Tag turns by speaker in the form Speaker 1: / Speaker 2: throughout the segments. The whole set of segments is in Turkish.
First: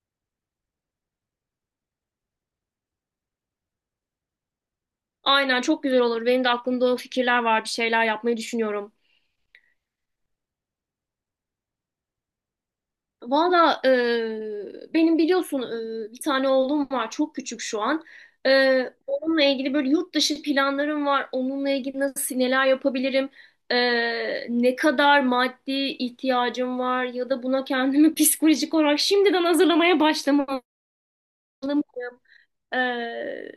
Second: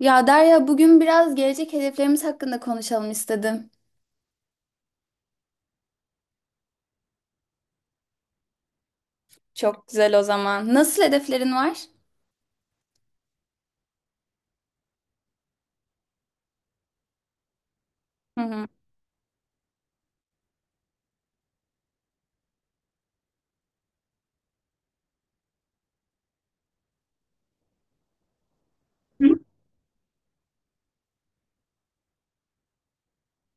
Speaker 1: Ya Derya, bugün biraz gelecek hedeflerimiz hakkında konuşalım istedim.
Speaker 2: Aynen çok güzel olur. Benim de aklımda o fikirler var. Bir şeyler yapmayı düşünüyorum.
Speaker 1: Çok güzel o zaman. Nasıl hedeflerin var?
Speaker 2: Valla benim biliyorsun bir tane oğlum var. Çok küçük şu an.
Speaker 1: Hı hı.
Speaker 2: Onunla ilgili böyle yurt dışı planlarım var. Onunla ilgili nasıl neler yapabilirim? E, Ne kadar maddi ihtiyacım var ya da buna kendimi psikolojik olarak şimdiden hazırlamaya başlamalıyım. Ee,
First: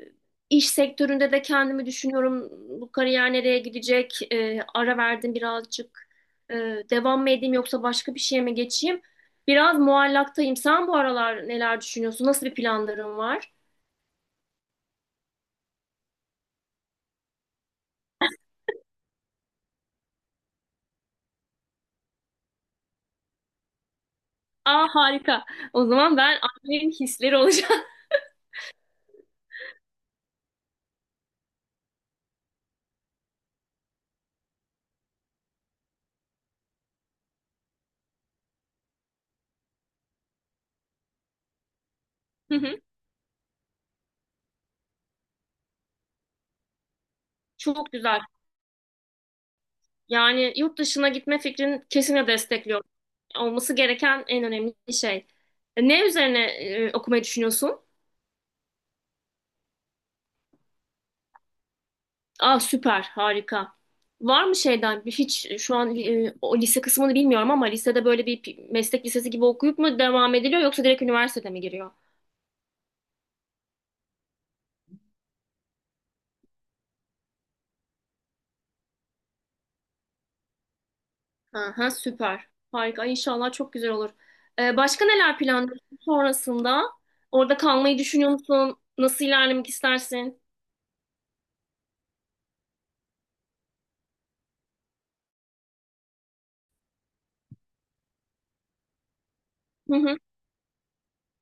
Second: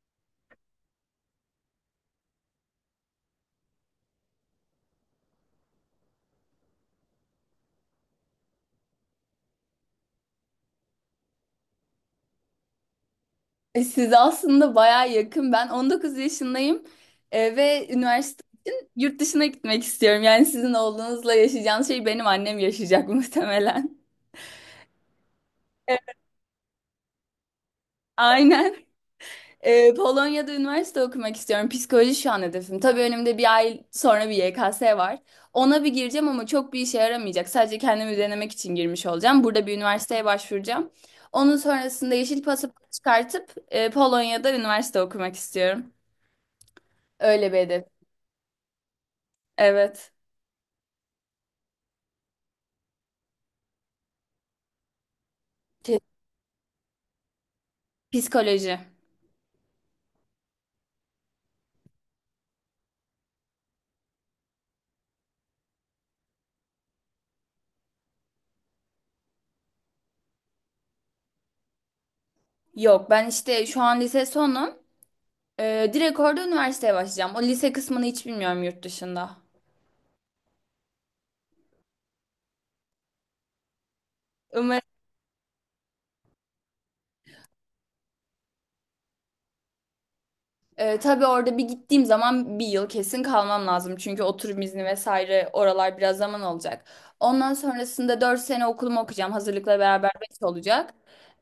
Speaker 2: iş sektöründe de kendimi düşünüyorum. Bu kariyer nereye gidecek? Ara verdim birazcık. Devam mı edeyim yoksa başka bir şeye mi geçeyim? Biraz muallaktayım. Sen bu aralar neler düşünüyorsun? Nasıl bir planların var?
Speaker 1: Size aslında baya yakın. Ben 19 yaşındayım, ve üniversite için yurt dışına gitmek istiyorum. Yani sizin oğlunuzla yaşayacağınız şey benim annem yaşayacak muhtemelen.
Speaker 2: Aa harika. O
Speaker 1: Evet.
Speaker 2: zaman ben annenin hisleri olacağım.
Speaker 1: Aynen. Polonya'da üniversite okumak istiyorum. Psikoloji şu an hedefim. Tabii önümde bir ay sonra bir YKS var. Ona bir gireceğim ama çok bir işe yaramayacak. Sadece kendimi denemek için girmiş olacağım. Burada bir üniversiteye başvuracağım. Onun sonrasında yeşil
Speaker 2: Hı hı.
Speaker 1: pasaport çıkartıp Polonya'da üniversite okumak istiyorum. Öyle bir hedef.
Speaker 2: Çok güzel.
Speaker 1: Evet.
Speaker 2: Yani yurt dışına gitme fikrini kesinlikle destekliyorum. Olması gereken en önemli şey.
Speaker 1: Te-
Speaker 2: Ne üzerine okumayı düşünüyorsun?
Speaker 1: Psikoloji.
Speaker 2: Ah süper, harika. Var mı şeyden bir hiç şu an o lise kısmını bilmiyorum ama lisede böyle meslek lisesi gibi okuyup mu devam ediliyor yoksa direkt üniversitede mi giriyor?
Speaker 1: Yok, ben işte şu an lise sonum. Direkt orada üniversiteye başlayacağım. O lise kısmını hiç bilmiyorum yurt dışında.
Speaker 2: Aha süper. Harika. Ay, İnşallah çok güzel olur. Başka neler planlıyorsun sonrasında? Orada kalmayı düşünüyor musun? Nasıl ilerlemek istersin?
Speaker 1: Tabii orada bir gittiğim zaman bir yıl kesin kalmam lazım. Çünkü oturum izni vesaire oralar biraz zaman alacak. Ondan sonrasında 4 sene okulumu okuyacağım. Hazırlıkla
Speaker 2: Hı
Speaker 1: beraber
Speaker 2: hı.
Speaker 1: 5 olacak.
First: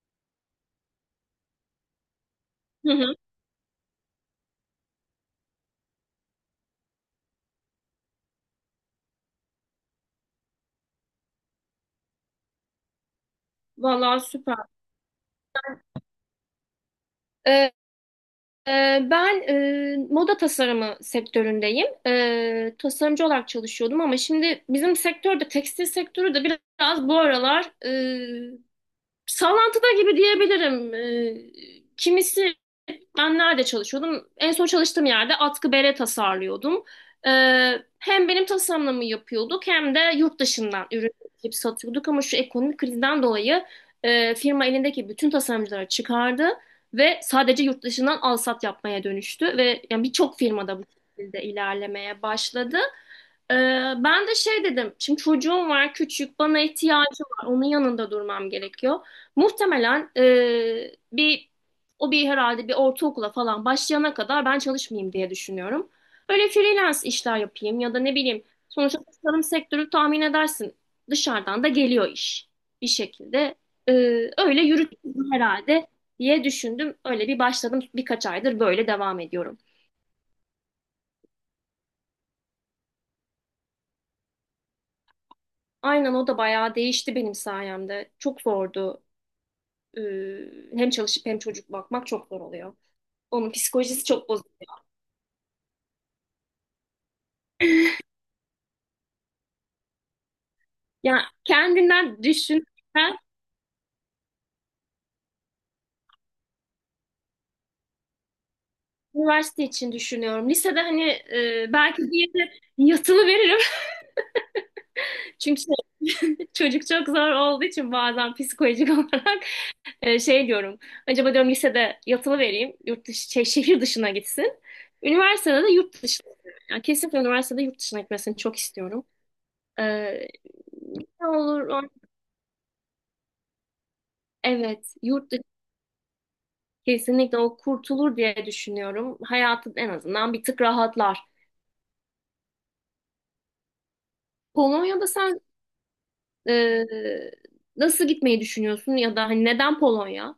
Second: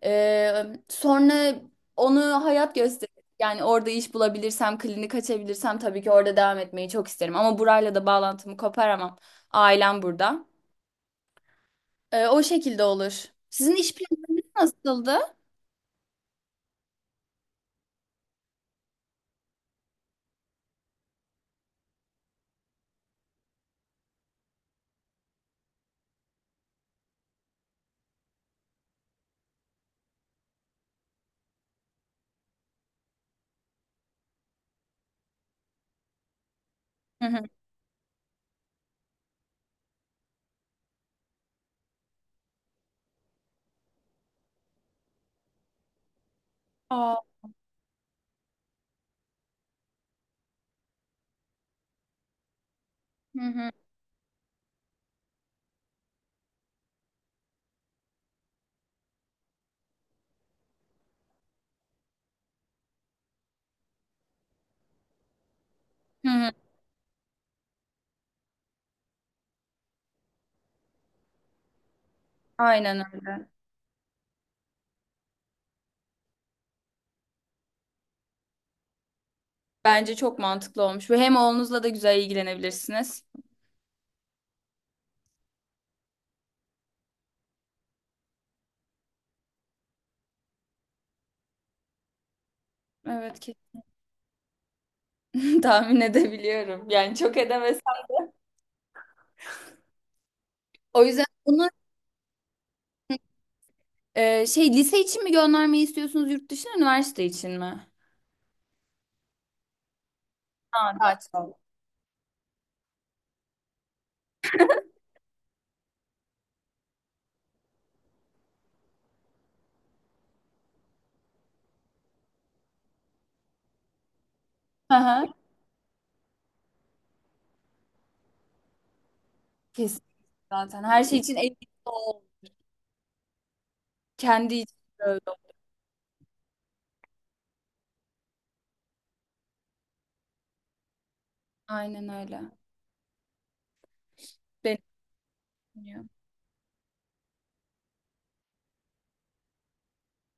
Speaker 1: Sonra onu hayat
Speaker 2: Hı
Speaker 1: gösterir.
Speaker 2: hı.
Speaker 1: Yani orada iş bulabilirsem, klinik açabilirsem tabii ki orada devam etmeyi çok isterim. Ama burayla da bağlantımı koparamam. Ailem burada. O şekilde olur. Sizin iş
Speaker 2: Vallahi
Speaker 1: planlarınız
Speaker 2: süper.
Speaker 1: nasıldı?
Speaker 2: Ben moda tasarımı sektöründeyim. Tasarımcı olarak çalışıyordum ama şimdi bizim sektörde tekstil sektörü de biraz bu aralar sallantıda gibi diyebilirim. Kimisi ben nerede çalışıyordum? En son çalıştığım yerde atkı bere tasarlıyordum.
Speaker 1: Hı hı.
Speaker 2: Ee, Hem benim tasarımımı yapıyorduk hem de yurt dışından ürün getirip satıyorduk. Ama şu ekonomik krizden dolayı firma elindeki bütün tasarımcıları çıkardı ve
Speaker 1: Aa,
Speaker 2: sadece yurt dışından alsat yapmaya dönüştü ve yani birçok firmada bu şekilde ilerlemeye başladı.
Speaker 1: hı
Speaker 2: Ee,
Speaker 1: hı.
Speaker 2: Ben de şey dedim. Şimdi çocuğum var küçük bana ihtiyacı var. Onun yanında durmam gerekiyor. Muhtemelen bir o bir herhalde bir ortaokula falan başlayana kadar ben çalışmayayım diye düşünüyorum.
Speaker 1: Hı
Speaker 2: Böyle
Speaker 1: hı.
Speaker 2: freelance işler yapayım ya da ne bileyim. Sonuçta tasarım sektörü tahmin edersin. Dışarıdan da geliyor iş bir
Speaker 1: Aynen öyle.
Speaker 2: şekilde. Ee, Öyle yürütürüm herhalde diye düşündüm. Öyle bir başladım birkaç aydır böyle devam ediyorum.
Speaker 1: Bence çok mantıklı olmuş. Ve hem oğlunuzla da güzel ilgilenebilirsiniz.
Speaker 2: Aynen o da bayağı değişti benim sayemde. Çok zordu. e, Hem çalışıp hem çocuk bakmak çok zor oluyor.
Speaker 1: Evet
Speaker 2: Onun
Speaker 1: ki
Speaker 2: psikolojisi çok bozuk.
Speaker 1: tahmin edebiliyorum. Yani çok edemezsem. O
Speaker 2: Yani
Speaker 1: yüzden bunu
Speaker 2: kendinden düşün. Ben
Speaker 1: şey, lise için mi göndermeyi istiyorsunuz yurt dışına, üniversite için mi?
Speaker 2: üniversite için düşünüyorum. Lisede
Speaker 1: Ha,
Speaker 2: hani
Speaker 1: daha çok.
Speaker 2: belki bir yere yatılı veririm. Çünkü şey, çocuk çok zor olduğu için bazen psikolojik olarak şey diyorum. Acaba diyorum lisede yatılı vereyim. Yurt dışı, şey, şehir dışına gitsin.
Speaker 1: Hı hı.
Speaker 2: Üniversitede de yurt dışına. Yani kesinlikle üniversitede yurt dışına gitmesini çok istiyorum. E,
Speaker 1: Kesin zaten. Her şey
Speaker 2: Ne
Speaker 1: için emin
Speaker 2: olur?
Speaker 1: ol. Kendi için
Speaker 2: Evet.
Speaker 1: de öyle.
Speaker 2: Yurt dışı.
Speaker 1: Ol.
Speaker 2: Kesinlikle o kurtulur diye düşünüyorum. Hayatı en azından bir tık rahatlar.
Speaker 1: Aynen öyle.
Speaker 2: Polonya'da sen
Speaker 1: Benim.
Speaker 2: e, nasıl gitmeyi düşünüyorsun ya da hani neden Polonya?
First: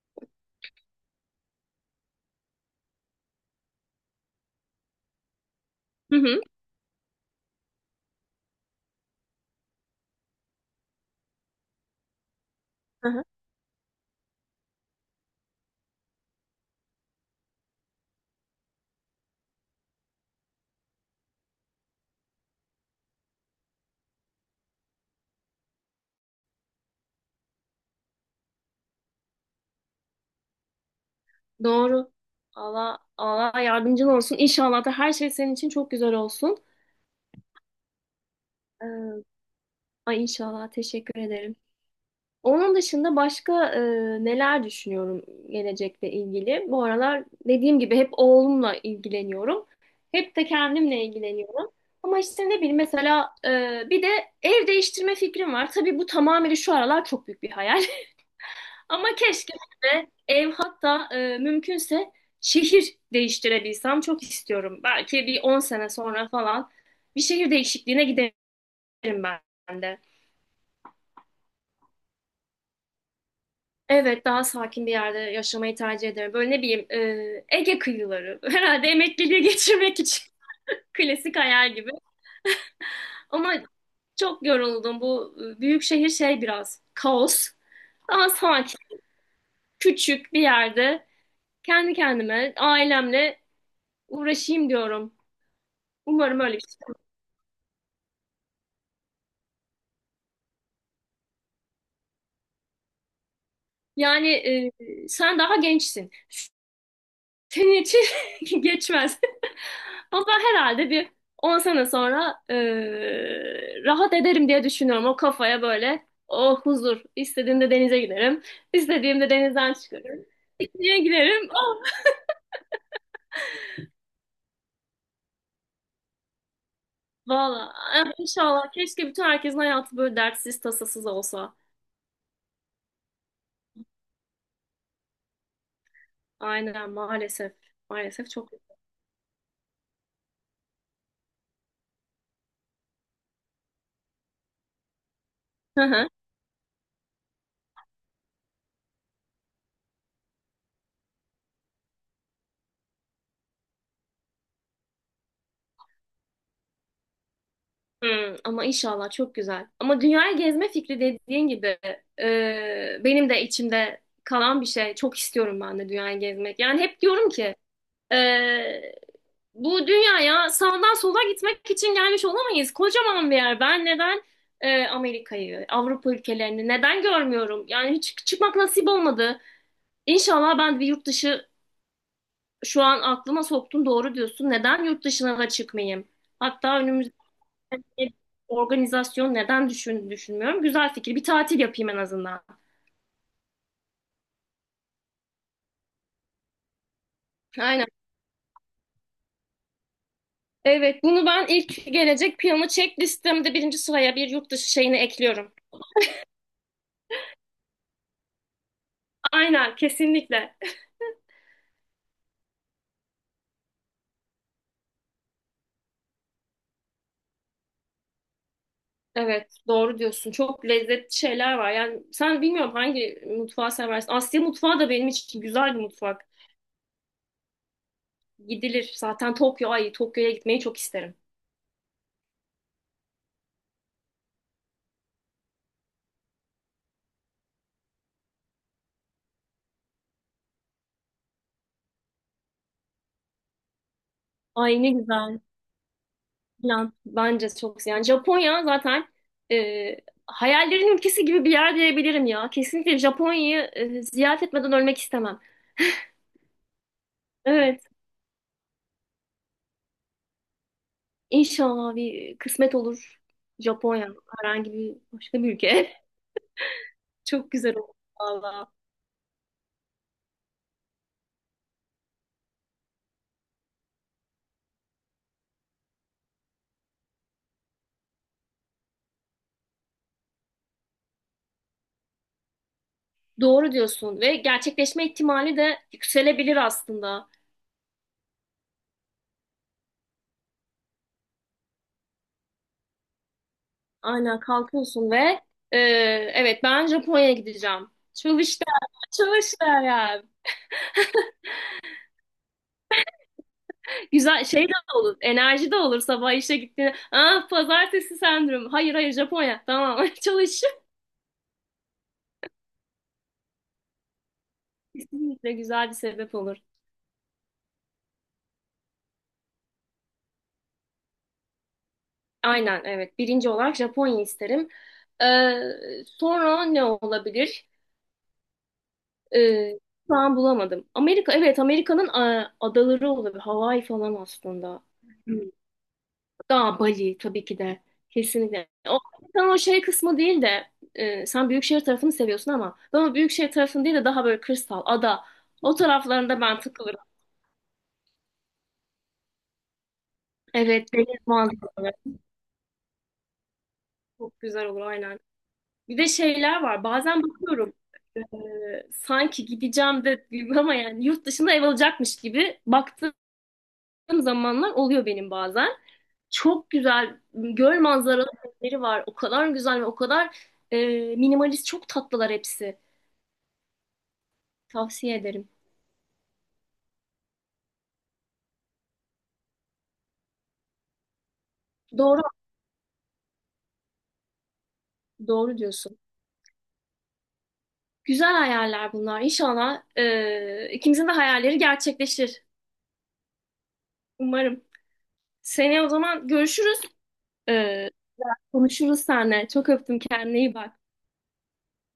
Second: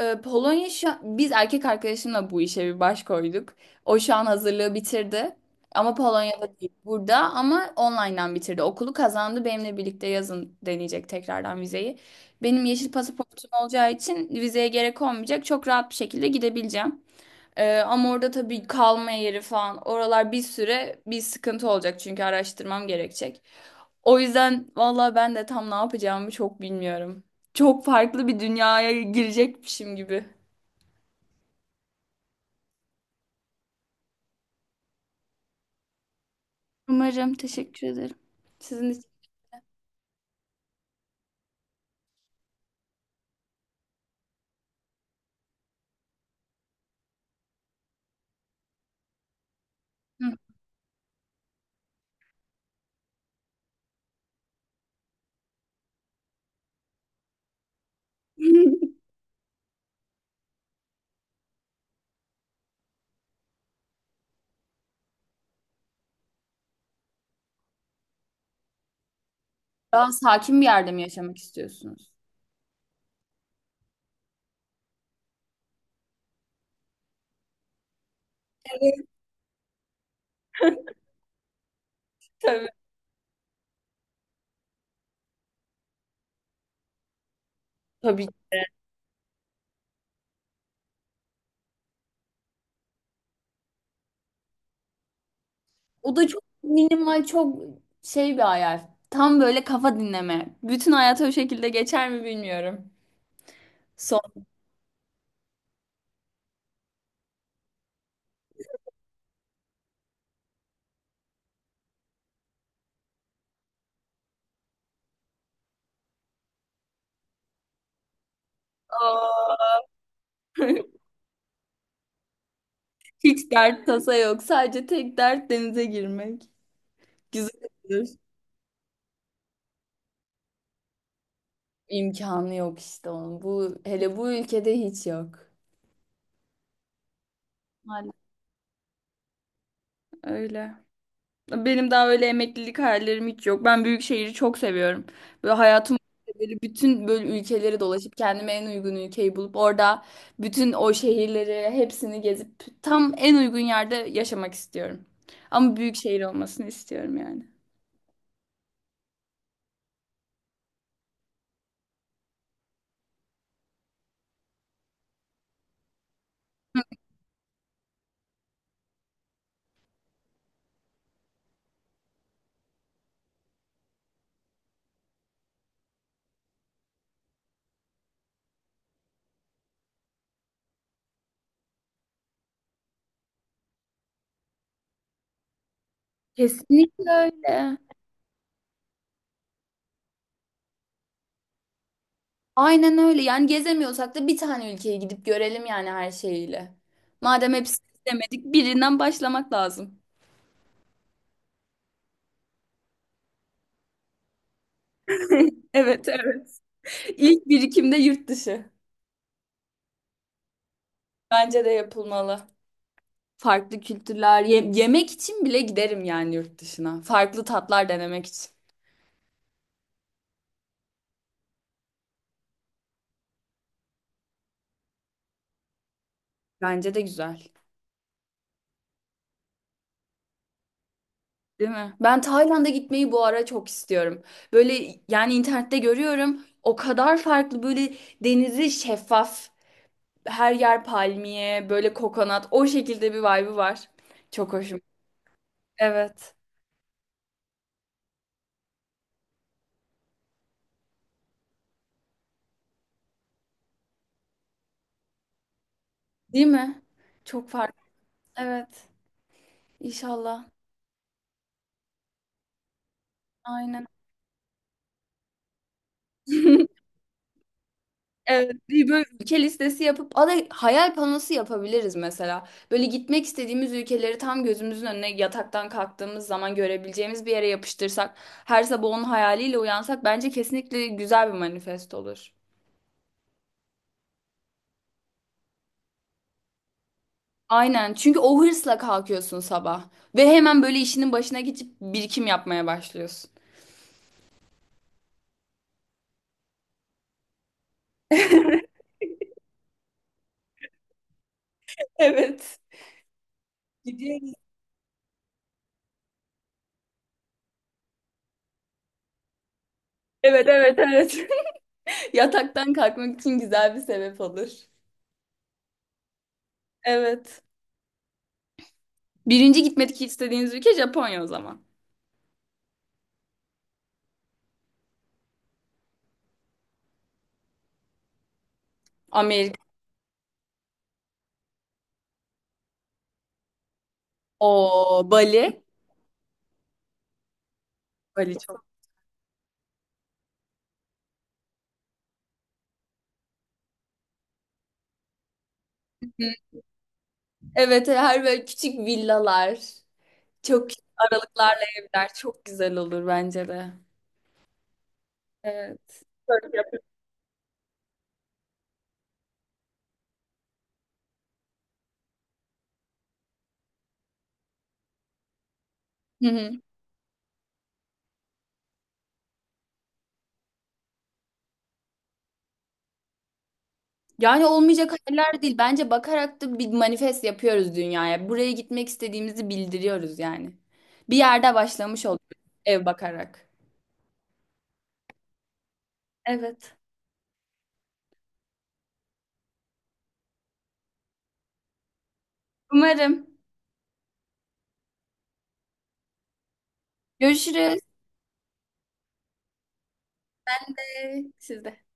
Speaker 1: Polonya şu an- biz erkek arkadaşımla bu işe bir baş koyduk. O şu an hazırlığı bitirdi. Ama
Speaker 2: Hı hı.
Speaker 1: Polonya'da değil, burada ama online'dan bitirdi. Okulu kazandı. Benimle birlikte yazın deneyecek tekrardan vizeyi. Benim yeşil
Speaker 2: Hı hı.
Speaker 1: pasaportum olacağı için vizeye gerek olmayacak. Çok rahat bir şekilde gidebileceğim. Ama orada tabii kalma yeri falan oralar bir süre bir sıkıntı olacak çünkü araştırmam gerekecek. O yüzden valla ben de tam ne yapacağımı çok bilmiyorum. Çok farklı bir dünyaya girecekmişim gibi.
Speaker 2: Doğru. Allah Allah yardımcın olsun. İnşallah da her şey senin için çok güzel olsun.
Speaker 1: Umarım. Teşekkür ederim. Sizin için.
Speaker 2: Ee, Ay inşallah. Teşekkür ederim. Onun dışında başka neler düşünüyorum gelecekle ilgili. Bu aralar dediğim gibi hep oğlumla ilgileniyorum.
Speaker 1: Hı.
Speaker 2: Hep de kendimle ilgileniyorum. Ama işte ne bileyim mesela bir de ev değiştirme fikrim var. Tabii bu tamamen şu aralar çok büyük bir hayal. Ama keşke de ev hatta mümkünse şehir değiştirebilsem çok istiyorum. Belki bir 10 sene sonra falan bir şehir değişikliğine giderim ben de.
Speaker 1: Daha sakin bir yerde mi yaşamak istiyorsunuz?
Speaker 2: Evet, daha sakin bir yerde yaşamayı tercih ederim. Böyle ne bileyim, Ege kıyıları. Herhalde emekliliği geçirmek için klasik hayal gibi.
Speaker 1: Tabii.
Speaker 2: Ama çok yoruldum. Bu büyük şehir şey biraz kaos.
Speaker 1: Tabii.
Speaker 2: Daha sakin, küçük bir yerde kendi kendime, ailemle uğraşayım diyorum.
Speaker 1: O da
Speaker 2: Umarım
Speaker 1: çok
Speaker 2: öyle bir şey.
Speaker 1: minimal, çok şey bir hayal. Tam böyle kafa dinleme. Bütün hayatı o şekilde geçer mi bilmiyorum.
Speaker 2: Yani
Speaker 1: Son.
Speaker 2: sen daha gençsin. Senin için geçmez. O da herhalde bir 10 sene sonra rahat ederim diye düşünüyorum. O kafaya böyle o huzur. İstediğimde denize giderim. İstediğimde denizden
Speaker 1: Aa.
Speaker 2: çıkarım. Pikniğe giderim. Oh,
Speaker 1: Hiç dert tasa yok. Sadece tek dert denize girmek. Güzel
Speaker 2: valla
Speaker 1: olur.
Speaker 2: inşallah. Keşke bütün herkesin hayatı böyle dertsiz tasasız olsa.
Speaker 1: İmkanı yok işte onun. Bu hele bu ülkede hiç yok.
Speaker 2: Aynen maalesef.
Speaker 1: Maalesef
Speaker 2: Maalesef çok.
Speaker 1: öyle. Benim daha öyle emeklilik hayallerim hiç yok. Ben büyük şehri çok seviyorum. Böyle hayatım boyunca böyle bütün böyle ülkeleri dolaşıp kendime en uygun ülkeyi bulup orada bütün o şehirleri hepsini gezip tam en uygun yerde yaşamak istiyorum. Ama büyük şehir olmasını istiyorum yani.
Speaker 2: Hmm, ama inşallah çok güzel. Ama dünyayı gezme fikri dediğin gibi benim de içimde kalan bir şey. Çok istiyorum ben de dünyayı gezmek. Yani hep diyorum ki e, bu dünyaya sağdan sola gitmek için gelmiş olamayız. Kocaman bir yer. Ben neden Amerika'yı, Avrupa ülkelerini neden görmüyorum? Yani hiç çıkmak nasip olmadı. İnşallah ben de bir yurt dışı şu an aklıma soktun doğru diyorsun. Neden yurt dışına da çıkmayayım? Hatta
Speaker 1: Kesinlikle
Speaker 2: önümüz
Speaker 1: öyle.
Speaker 2: e, organizasyon neden düşünmüyorum. Güzel fikir. Bir tatil yapayım en azından.
Speaker 1: Aynen öyle. Yani gezemiyorsak da bir tane ülkeye gidip görelim yani her şeyiyle. Madem hepsini
Speaker 2: Aynen.
Speaker 1: istemedik, birinden başlamak lazım.
Speaker 2: Evet, bunu ben ilk gelecek planı check listemde birinci sıraya bir yurt dışı şeyini ekliyorum.
Speaker 1: Evet, evet. İlk birikimde yurt dışı.
Speaker 2: Aynen, kesinlikle.
Speaker 1: Bence de yapılmalı. Farklı kültürler, yemek için bile giderim yani yurt dışına. Farklı tatlar denemek için.
Speaker 2: Evet, doğru diyorsun. Çok lezzetli şeyler var. Yani sen bilmiyorum hangi mutfağı seversin. Asya mutfağı da benim için güzel bir mutfak.
Speaker 1: Bence de güzel.
Speaker 2: Gidilir. Zaten Tokyo, ay Tokyo'ya gitmeyi çok isterim.
Speaker 1: Değil mi? Ben Tayland'a gitmeyi bu ara çok istiyorum. Böyle yani internette görüyorum. O kadar farklı, böyle denizi şeffaf, her yer palmiye, böyle kokonat, o şekilde bir vibe'ı var. Çok
Speaker 2: Ay
Speaker 1: hoşum.
Speaker 2: ne güzel.
Speaker 1: Evet.
Speaker 2: Finland bence çok yani Japonya zaten e, hayallerin ülkesi gibi bir yer diyebilirim ya. Kesinlikle Japonya'yı ziyaret etmeden ölmek istemem.
Speaker 1: Değil mi? Çok farklı.
Speaker 2: Evet,
Speaker 1: Evet. İnşallah.
Speaker 2: inşallah bir kısmet olur
Speaker 1: Aynen.
Speaker 2: Japonya herhangi bir başka bir ülke. Çok güzel olur
Speaker 1: Evet,
Speaker 2: valla.
Speaker 1: bir böyle ülke listesi yapıp aday hayal panosu yapabiliriz mesela. Böyle gitmek istediğimiz ülkeleri tam gözümüzün önüne yataktan kalktığımız zaman görebileceğimiz bir yere yapıştırsak, her sabah onun hayaliyle uyansak bence kesinlikle güzel bir manifest olur.
Speaker 2: Doğru diyorsun ve gerçekleşme ihtimali de yükselebilir aslında.
Speaker 1: Aynen. Çünkü o hırsla kalkıyorsun sabah ve hemen böyle işinin başına geçip birikim yapmaya başlıyorsun.
Speaker 2: Aynen kalkıyorsun ve e, evet ben Japonya'ya gideceğim. Çalışlar, çalışlar ya.
Speaker 1: Evet. Gidiyoruz.
Speaker 2: Güzel şey de olur. Enerji de olur sabah işe gittiğinde. Ah pazartesi sendromu. Hayır hayır Japonya. Tamam
Speaker 1: Evet,
Speaker 2: çalış.
Speaker 1: evet, evet. Yataktan kalkmak için güzel bir sebep olur.
Speaker 2: Kesinlikle güzel bir sebep olur.
Speaker 1: Evet. Birinci gitmek istediğiniz ülke Japonya o zaman.
Speaker 2: Aynen evet. Birinci olarak Japonya isterim. Ee, Sonra ne olabilir?
Speaker 1: Amerika.
Speaker 2: Ee, Şu an bulamadım. Amerika evet Amerika'nın adaları olabilir. Hawaii falan aslında.
Speaker 1: O Bali.
Speaker 2: Daha Bali tabii ki de.
Speaker 1: Bali çok.
Speaker 2: Kesinlikle. O, sen o şey kısmı değil de sen büyükşehir tarafını seviyorsun ama ben o büyükşehir tarafını değil de daha böyle kırsal, ada. O
Speaker 1: Hı,
Speaker 2: taraflarında ben takılırım.
Speaker 1: evet, her böyle küçük villalar. Çok küçük
Speaker 2: Evet, deniz
Speaker 1: aralıklarla
Speaker 2: manzaraları
Speaker 1: evler. Çok güzel olur bence de.
Speaker 2: çok güzel olur aynen. Bir
Speaker 1: Evet.
Speaker 2: de şeyler var. Bazen bakıyorum e, sanki gideceğim de ama yani yurt dışında ev alacakmış gibi baktığım zamanlar oluyor benim bazen.
Speaker 1: Hı hı.
Speaker 2: Çok güzel göl manzaralı evleri var. O kadar güzel ve o kadar e, minimalist çok tatlılar hepsi.
Speaker 1: Yani olmayacak
Speaker 2: Tavsiye
Speaker 1: hayaller
Speaker 2: ederim.
Speaker 1: değil. Bence bakarak da bir manifest yapıyoruz dünyaya. Buraya gitmek istediğimizi bildiriyoruz yani. Bir yerde başlamış
Speaker 2: Doğru,
Speaker 1: oluyoruz, ev bakarak.
Speaker 2: doğru diyorsun.
Speaker 1: Evet.
Speaker 2: Güzel hayaller bunlar. İnşallah ikimizin de hayalleri gerçekleşir.
Speaker 1: Umarım.
Speaker 2: Umarım. Seneye o zaman görüşürüz.
Speaker 1: Görüşürüz.
Speaker 2: E, Konuşuruz seninle. Çok öptüm. Kendine iyi bak.
Speaker 1: Siz de.